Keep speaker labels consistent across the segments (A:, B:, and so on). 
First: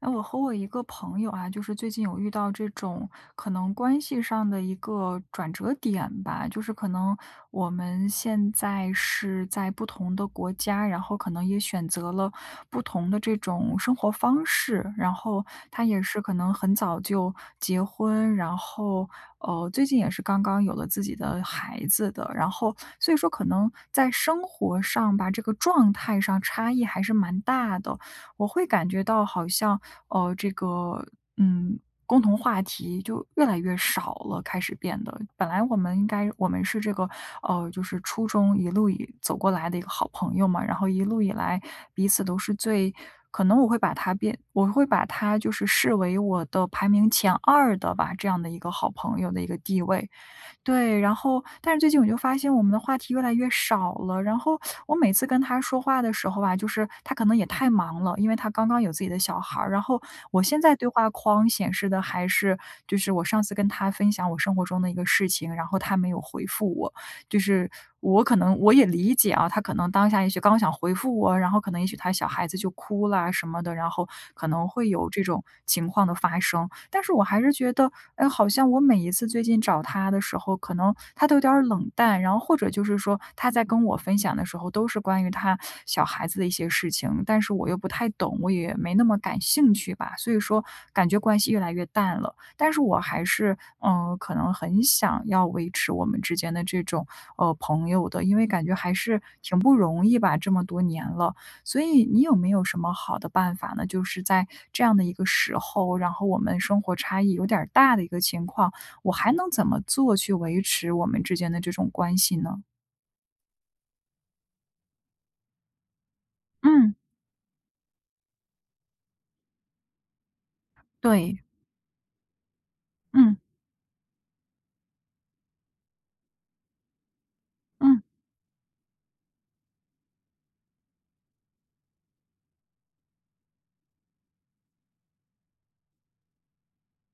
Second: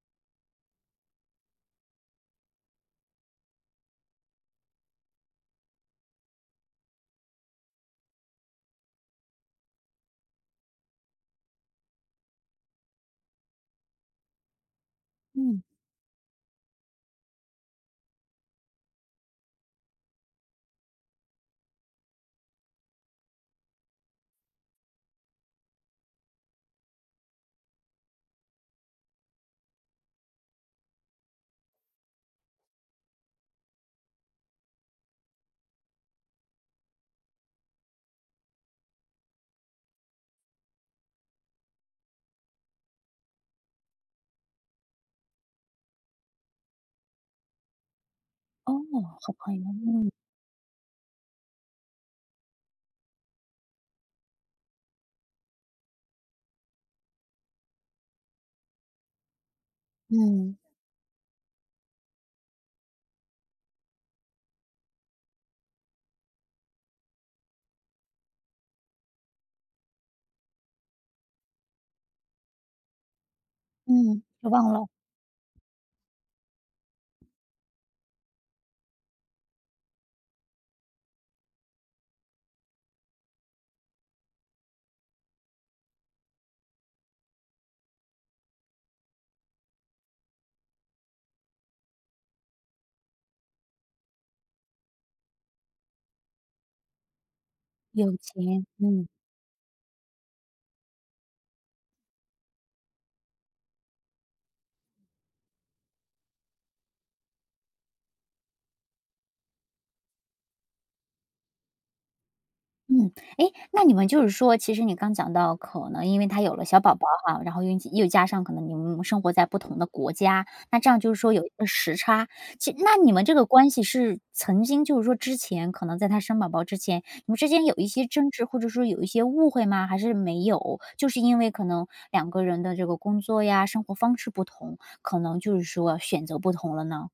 A: 哎，我和我一个朋友啊，就是最近有遇到这种可能关系上的一个转折点吧。就是可能我们现在是在不同的国家，然后可能也选择了不同的这种生活方式。然后
B: 嗯，
A: 他也是可能很早就结婚，然后最近也是刚刚有了自己的孩子的。然后所以说可能在生活上吧，这个状态上差异还是蛮大的。我会感觉到好像，呃，这个，嗯，共同话题就越来越少了，开始变得。本来我们是就是初中一路以走过来的一个好朋友嘛。然后一路以来彼此都是最可能我会把他就是视为我的排名前二的吧，这样的一个
B: 哦，
A: 好朋友
B: 好
A: 的一个
B: 朋友，
A: 地位。
B: 嗯，
A: 对。然后但是最近我就发现我们的话题越来越少了。然后我每次跟他说话的时候吧，就是他可能也太忙了，因为他刚刚有自己的小孩儿。然后我
B: 嗯，
A: 现在对话框显示的还是就是我上次跟他分享我生活中的一个事情，然后他没有回复我。就是我可能我也理解啊，他可能当下也许刚想回复我，然后可能也许他小孩子就哭啦什么的，然后
B: 嗯，
A: 可
B: 就
A: 能
B: 忘了，
A: 会有这种情况的发生。但是我还是觉得，哎，好像我每一次最近找他的时候，可能他都有点儿冷淡，然后或者就是说他在跟我分享的时候，都是关于他小孩子的一些事情，但是我又不太懂，我也没那么感兴趣吧，所以说感觉关系越来越淡了。但是我还是，可能很想要维持我们之间的这种朋友
B: 友
A: 的，因为感
B: 情，
A: 觉还
B: 嗯，
A: 是挺不容易吧，这么多年了。所以你有没有什么好的办法呢？就是在这样的一个时候，然后我们生活差异有点儿大的一个情况，我还能怎么做去维持我们之间的这种关系呢？
B: 嗯。哎，那你们就是说，其实你刚讲到可能因为他有了小
A: 嗯，
B: 宝宝哈，然后又加上可能你们生活在不同的国家，那这样就是说
A: 对，
B: 有一个时差。其那你们这
A: 嗯
B: 个关系是曾经就是说之前可能在他生宝宝之前，你们之间有一
A: 嗯。
B: 些争执，或者说有一些误会吗？还是没有？就是因为可能两个人的这个工作呀、生活方式不同，可能就是说选择不同了呢？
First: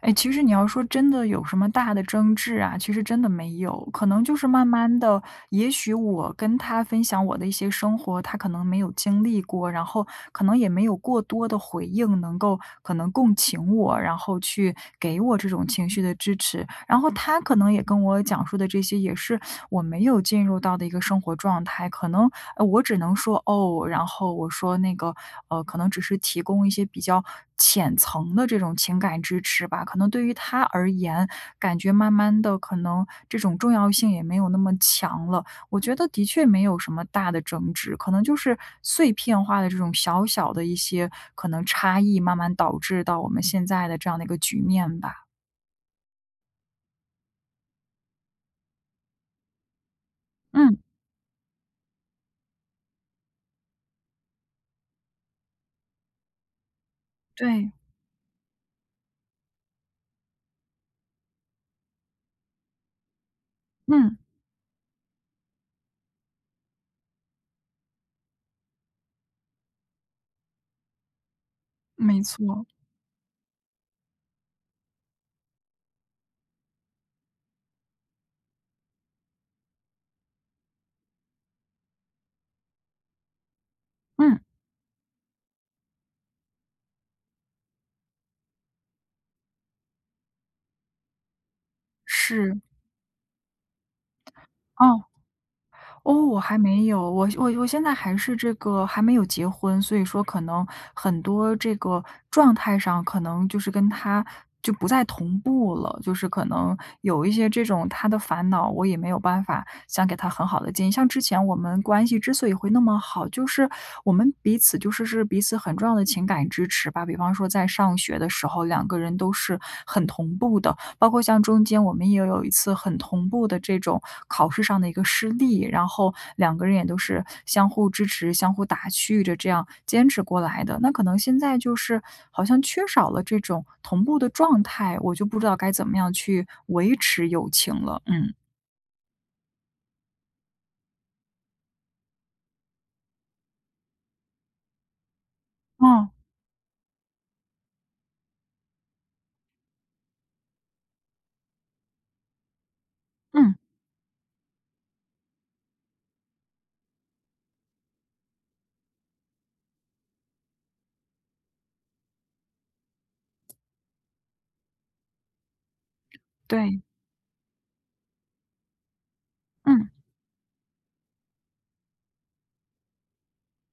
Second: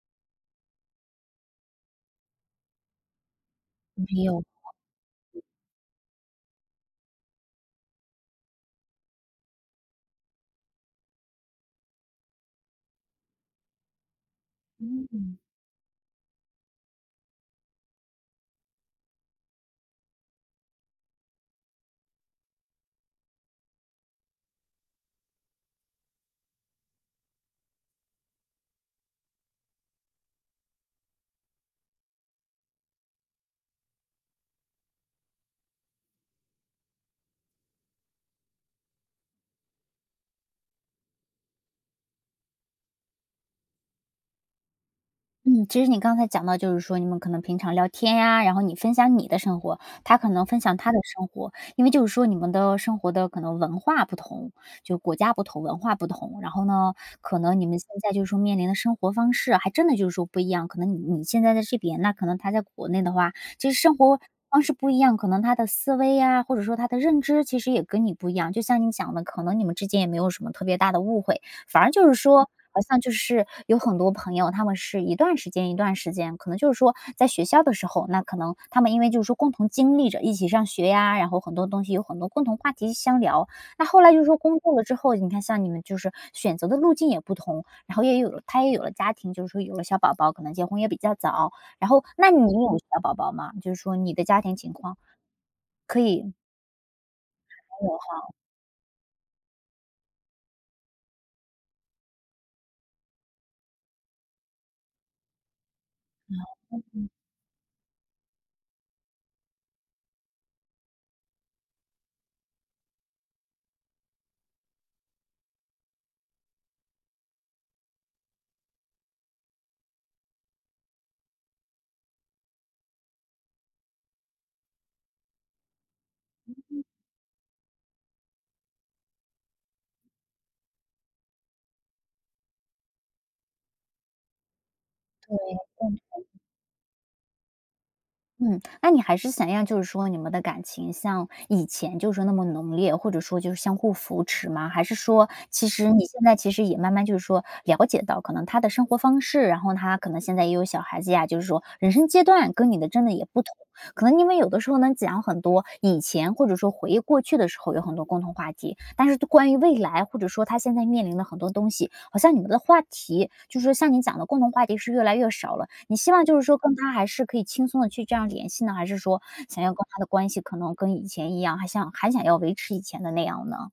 A: 哎，其实你要说真的有什么大的争执啊，其实真的没有，可能
B: 没
A: 就
B: 有，
A: 是慢慢的，也许我跟他分享我的一些生活，他可能没有经历过。然后可能也没有过多的回应，能够可能共情我，然后去给我
B: 嗯，
A: 这种情绪的支持。然后他可能也跟我讲述的这些，也是我没有进入到的一个生活状态。可能我只能说哦，然后我说可能只是提供一些比较浅层的这种情感支持吧，可能对于他而言，感觉慢慢的可能这种重要性也没有那么强了。我觉得的确没有什么大的争执，可能就是碎片化的这种小小的一些可能差异，慢慢导致到我们现在的这样的一个局面吧。
B: 嗯，其实你刚才讲到就是说你们可能平常聊天呀，然后你分享你的生活，他可能分享
A: 嗯，
B: 他的生活，因为就是说你们的生活的可能文化不同，就国家不同，文化不同，然后呢，可能你
A: 对，
B: 们现在就是说面临的生活方式还真的就是说不一样，可能你现在在这边，那可能他在国内的话，其实生
A: 嗯，
B: 活方式不一样，可能他的思维呀，或者说他的认知，其实也跟你不一样。就像你讲的，可能你们之间也没有什么特别大的误会，反而就是
A: 没
B: 说
A: 错，
B: 好像就是有很多朋友，他们是一段时间一段时间，可能就是说在学校的时候，那可能他们因为就是说共同经历着一起上学呀，然后很多东西有很多共同话题相聊。那后来就是
A: 嗯，
B: 说工作了之后，你看像你们就是选择的路径也不同，然后也有了他也有了家庭，就是说有了小宝宝，可能结婚也比较早。然后那你
A: 是，
B: 有小宝宝吗？就是说你的家庭情况
A: 哦。
B: 可
A: 哦，
B: 以
A: 我还没有，我现
B: 跟
A: 在
B: 我
A: 还
B: 哈。
A: 是这个还没有结婚。所以说可能很多这个状态上可能就是跟他就不再同步了。就是可能有一些这种他的烦恼，我也没有办法想给他很好的建议。像之前我们关系之所以会那么好，就是我们彼此就是是彼此很重要的情感支持吧。比方说在上学的时候，两个人都是很同步的，包括像中间我们也有一次很同步的这种考试上的一个失利，然后两个人也都是相互支持、相互打趣着这样坚持过来的。那可能现在就是好像缺少了这种同步的状态，我就不知道该怎么
B: 嗯
A: 样去维持友情了。嗯，
B: 嗯，那你还是想要就是说你们的感情像以前就是说那么浓烈，或者说就是相互扶持吗？还是说其实你
A: 哦，
B: 现在其实也慢慢就是说了解到可能他的生活方式，然后他可能现在也有小孩子呀，就是说人生阶段跟你的真的也不
A: 嗯，
B: 同，可能你们有的时候能讲很多以前或者说回忆过去的时候有很多共同话题，但是关于未来或者说他现在面临的很多东西，好像你们的话题，就是像你讲的共同话题是越来越少了。你希望就是说跟
A: 对，
B: 他还是可以轻松的去这样联系呢，还是说想要跟
A: 嗯。
B: 他的关系可能跟以前一样，还想要维持以前的那样呢？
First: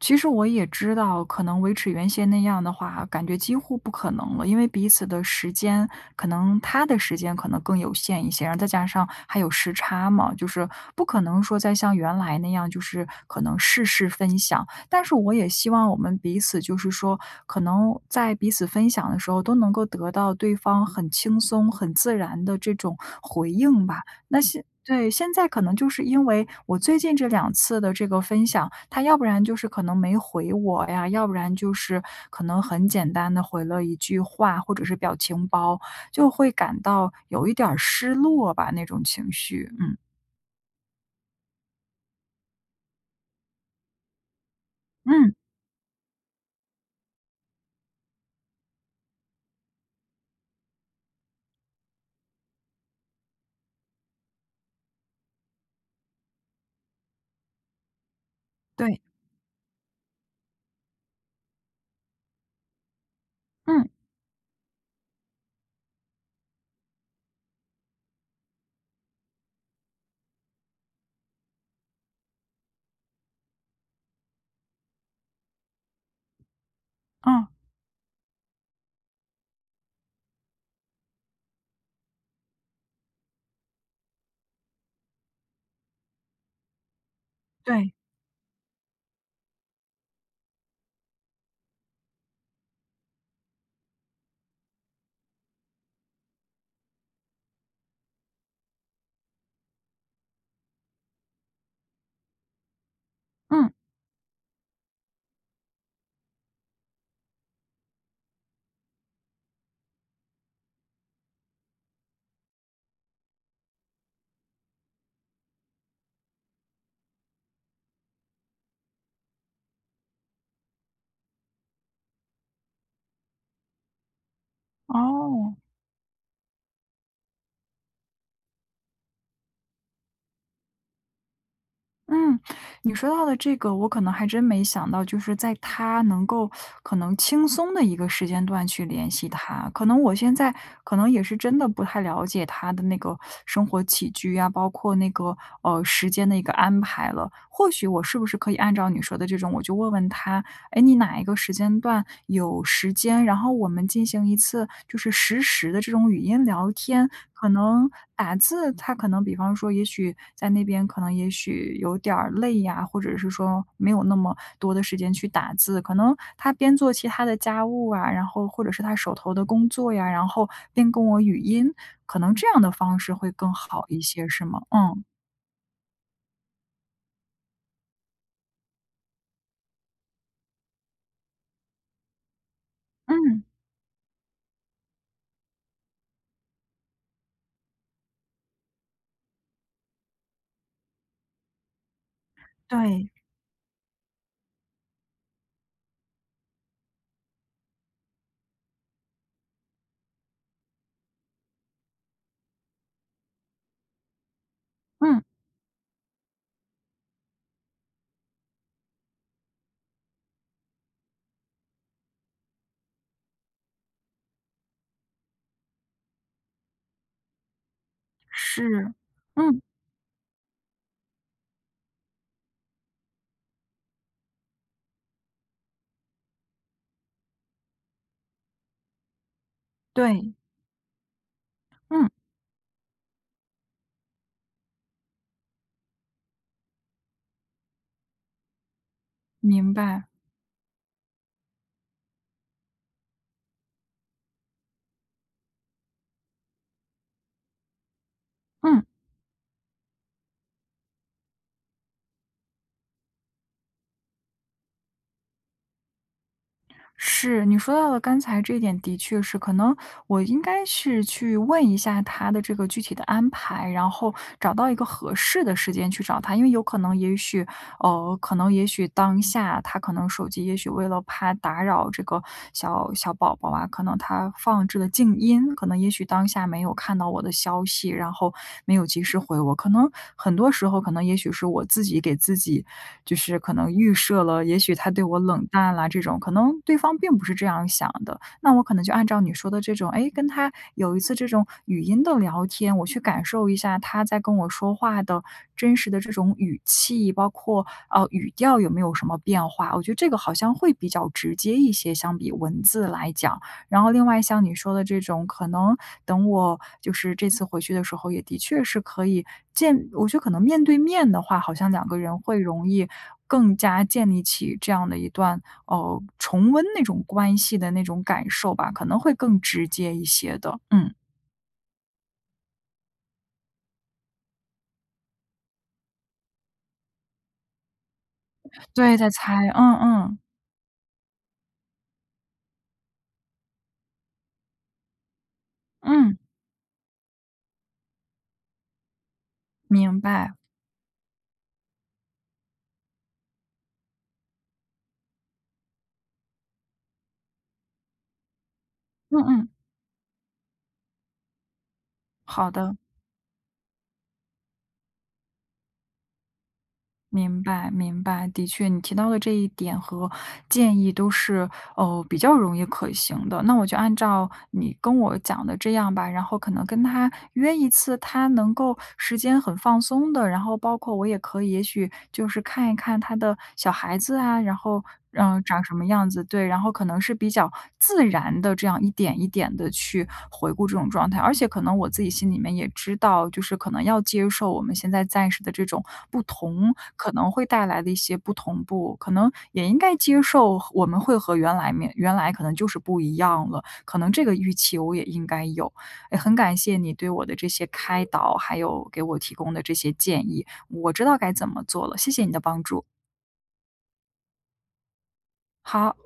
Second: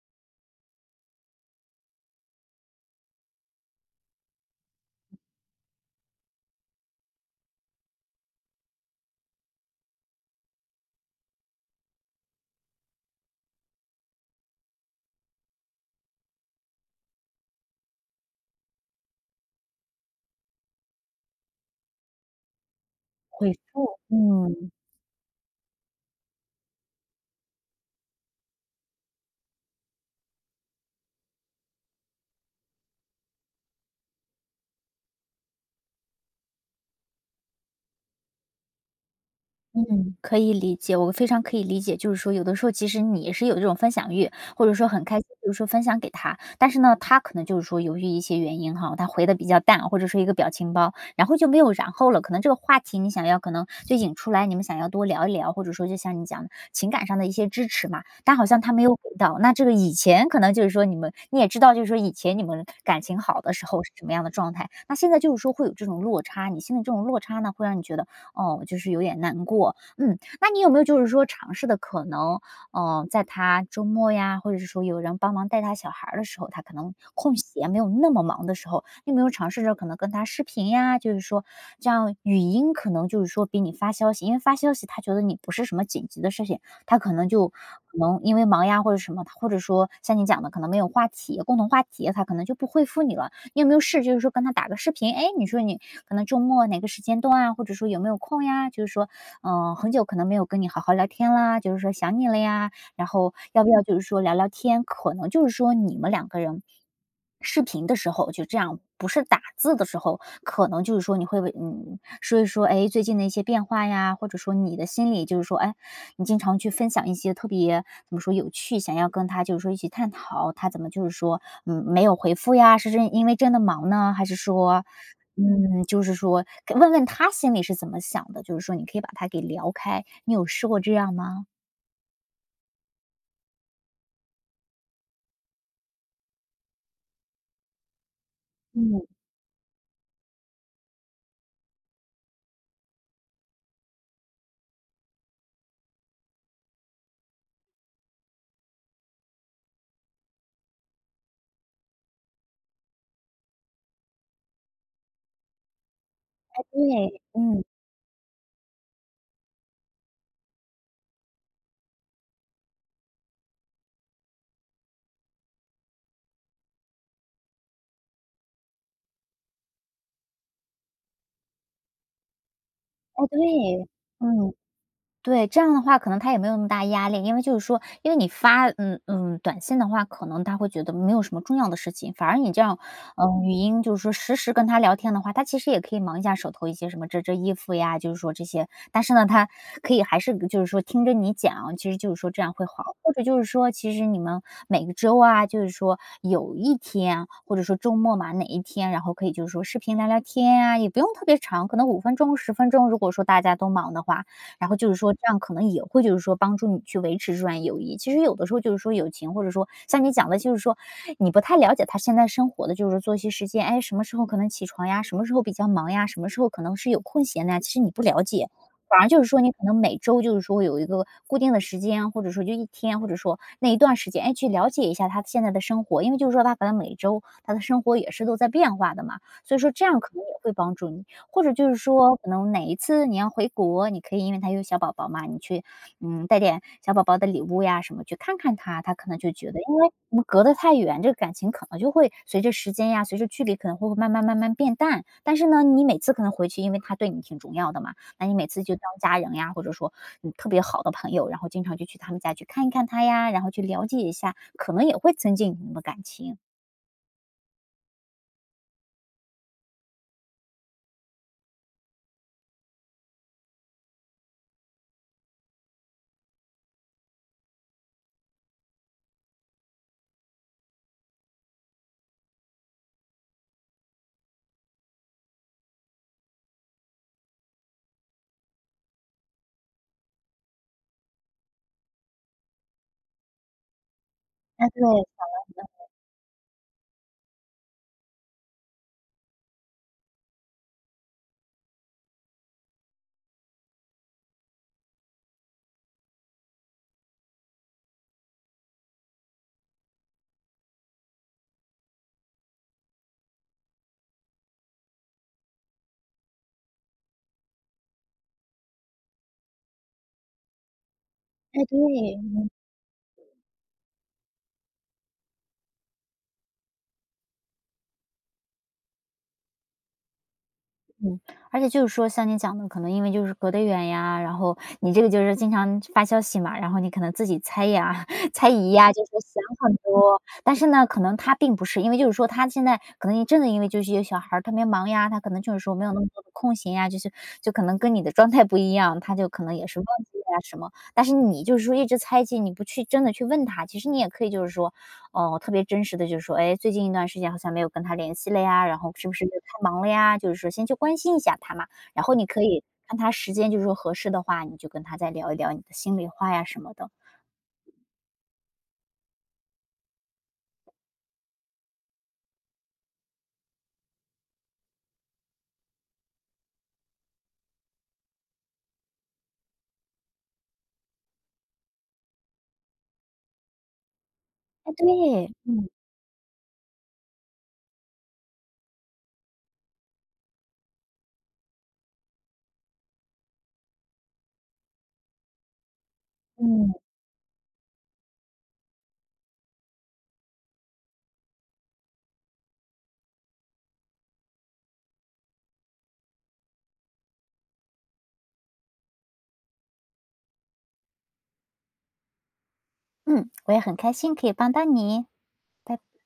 A: 其实我也知道，可能维持原先那样的话，感觉几乎不可能了，因为彼此的时间，可能他的时间可能更有限一些，然后再加上还有时差嘛，就是不可能说再像原来那样，就是可能事事分享。但是我也希望我们彼此，就是说，可能在彼此分享的时候，都能够得到对方很轻松、很自然的这种回
B: 恢
A: 应
B: 复，
A: 吧。
B: 嗯。
A: 对，现在可能就是因为我最近这两次的这个分享，他要不然就是可能没回我呀，要不然就是可能很简单的回了一句话，或者是表情包，就会感到有一点儿失落吧，那种情绪。嗯。
B: 嗯，可以理解，我非常可以理解。就是说，有的时候其实你也是有这种分享欲，或者说很开心，
A: 嗯，
B: 就是说分享给他，但是呢，他可能就是说由于一些原因哈，他回的比较淡，或者说一个表情包，然后就没有然后了。可能这个话题你想要，可能就引出来，你们想要多聊一聊，或者说就像你讲的情感上的一些支持嘛，但好像他没有
A: 对，
B: 给到。那这个以前可能就是说你们你也知道，就是说以前你们感情好的时候
A: 嗯，
B: 是什么样的状态，那现在就是说会有这种落差，你现在这种落差呢，会让你觉得哦，就是有点难过。嗯，那你有没有就是说尝试的可能，在他周末呀，或者是说有人帮忙带他小孩儿的时候，他可能空
A: 嗯，
B: 闲没有那么忙的时候，你有没有尝试着可能跟他视频呀？就是说这样语音可能就是说比你发消息，因为发消息他觉得你不是什么紧急的事情，他可能就可
A: 对，
B: 能因为忙呀或者什么，或者说像你讲的可能没有话题，共同话题，他可能就不回复你了。你有没有试就是说跟他打个视频？哎，你说你可能周末哪个时间段啊，或者说有没有空呀？就是说，很久可能没有跟你好好聊天啦，就是说想你了呀。然后要
A: 嗯，
B: 不要就是说聊聊天？可能就是说你们两个人视频的时候就这样，不是打字的时候，可能就是说你会为说一说，哎，最近的一些变化呀，或者说你的心里就是说，哎，你经常去分享一些特别怎么说有趣，想要跟他就是说一起探讨，他怎么就是说，没有回复呀？是真因为真的忙呢，还是说，
A: 哦。
B: 嗯，就是说问问他心里是怎么想的？就是说你可以把他给聊开，你有试过这样吗？
A: 嗯，你说到的这个，我可能还真没想到，就是在他能够可能轻松的一个时间段去
B: 嗯，
A: 联系他。可能我现在可能也是真的不太了解他的那个生活起居啊，包括那个时间的一个安排了。或许我是不是可以按照你说的这种，我就问问他，哎，你哪一个时间段有时间，然后我们进行一次就是实时的这种语音聊天。
B: 对，
A: 可
B: 嗯，
A: 能打字，他可能比方说，也许在那边可能也许有点儿累呀，或者是说没有那么多的时间去打字，可能他边做其他的家务啊，然后或者是他手头的工作呀，然后边跟我语音，可能这样的方式
B: 哎，
A: 会更好
B: 对，
A: 一些，是
B: 嗯。
A: 吗？嗯，
B: 对，这样的话可能他也没有那么大压力，因为就是说，因为你发短信的话，可能他会觉得没有什么重要的事情，反而你这样，
A: 嗯，
B: 嗯，语音就是说实时跟他聊天的话，他其实也可以忙一下手头一些什么折折衣服呀，就是说这些，但是呢，他可以还是就是说听着你讲，其实就是说这样会好，
A: 对，
B: 或者就是说，其实你们每个周啊，就是说有一天或者说周末嘛哪一天，然后可以就是说视频聊聊天啊，也不用特别长，可能五分钟十分钟，如果说大家都忙的话，然后就是说这
A: 嗯，
B: 样可能也会就是说帮助你去维持这段友谊。其实有的时候就是说友情，或者说像你讲的，就是说你不太了解他现在生活的就是作息时间，哎，什么时候可能起床呀，什么时候比较忙呀，什么时候可能是有空闲的呀，其实你不了解。
A: 是，
B: 反而就是说，你可
A: 嗯，
B: 能每周就是说有一个固定的时间，或者说就一天，或者说那一段时间，哎，去了解一下他现在的生活，因为就是说他可能每周他的生活也是都在变化的嘛，所以说这样可能也
A: 对，
B: 会帮助你。或者就是
A: 嗯，
B: 说，可能哪一次你要回国，你可以因为他有小宝宝嘛，你去，嗯，带点小宝宝的礼物呀什么去看看他，他可能就觉得，
A: 明
B: 因为
A: 白，
B: 我们隔得太远，这个感情可能就会随着时间呀，随着距离可能会慢慢慢慢变淡。但是呢，你每次可能回去，因为他对你挺重要的嘛，那你每次就当
A: 嗯。
B: 家人呀，或者说你特别好的朋友，然后经常就去他们家去看一看他呀，然后去了解一下，可能也会增进你们的感情。
A: 是，你说到了刚才这一点的确是，可能我应该是去问一下他的这个具体的安排，然后找到一个合适的时间去找他。因为有可能，也许，可能也许当下他可能手机，也许为了怕打扰这个小小宝宝啊，可能他放置了静音，可能也许当下没有看到我的消息，然后没有及时回我。可能很多时候，可能也许是我自己给自己，就是可能预设了，也
B: 哎，
A: 许
B: 对，
A: 他对我冷淡啦这种，可能对方并不是这样想的。那我可能就按照你说的这种，哎，跟他有一次这种语音的聊天，我去感受一下他在跟我说话的真实的这种语气，包括，语调有没有什么变化。我觉得这个好像会比较直接一些，相比文字来讲。然后另外像你说的这种，可能等我就是这次回去的时候，也的确是可以我觉得可能面对面的话，好
B: 哎，
A: 像两个人会
B: 对。
A: 容易更加建立起这样的一段哦，重温那种关系的那种感受吧，可能会更直接一些的。嗯，
B: 嗯，而且就是说像你讲的，可能因为就是隔得远呀，然后你这个就是经常发消息嘛，然后你可能自己猜呀、猜疑呀，
A: 对，
B: 就
A: 在
B: 是
A: 猜，
B: 想
A: 嗯
B: 很
A: 嗯，
B: 多。但是呢，可能他并不是，因为就是说他现在可能真的因为就是有小孩儿特别忙呀，他可能就是说没有那么
A: 嗯，
B: 多的空闲呀，就可能跟你的状态不一样，他就可能也是忘
A: 明
B: 记了
A: 白，
B: 呀什么。但是你就是说一直猜忌，你不去真的去问他，其实你也可以就是说哦，特别真实的就是说，哎，最近一段时间好像没有跟他联系了呀，然后是不
A: 嗯
B: 是太
A: 嗯，
B: 忙了呀？就是说先去关心一下他嘛，然后你可
A: 好
B: 以
A: 的。
B: 看他时间，就是说合适的话，你就跟他再聊一聊你的心里话呀什么的。
A: 明白，明白，的确，你提到的这一点和建议都是比较容易可行的。那我就按照你跟我讲的这样吧，然后可能跟他约一次，他能够时间很放松的，然后包括我也可以，也许就是看一看他的小孩子啊，然
B: 哎，
A: 后
B: 对，
A: 长什么样子。对。然后可能是比较自然的这样一点一点的去回顾这种状态。而且可能我自己心里面也知道，就是可能要接受我们现在暂时的这种不
B: 嗯
A: 同，可能会带来的一些不同步。可能也应该接受我们会和原来可能就是不一样了，可能这个预期我也应该有。哎，很感谢你对我的这些开导，还有给我提供的这些建议，我知道该怎么做了，谢谢你的帮助。
B: 嗯，我也很开心可以帮到你，拜拜。
A: 好。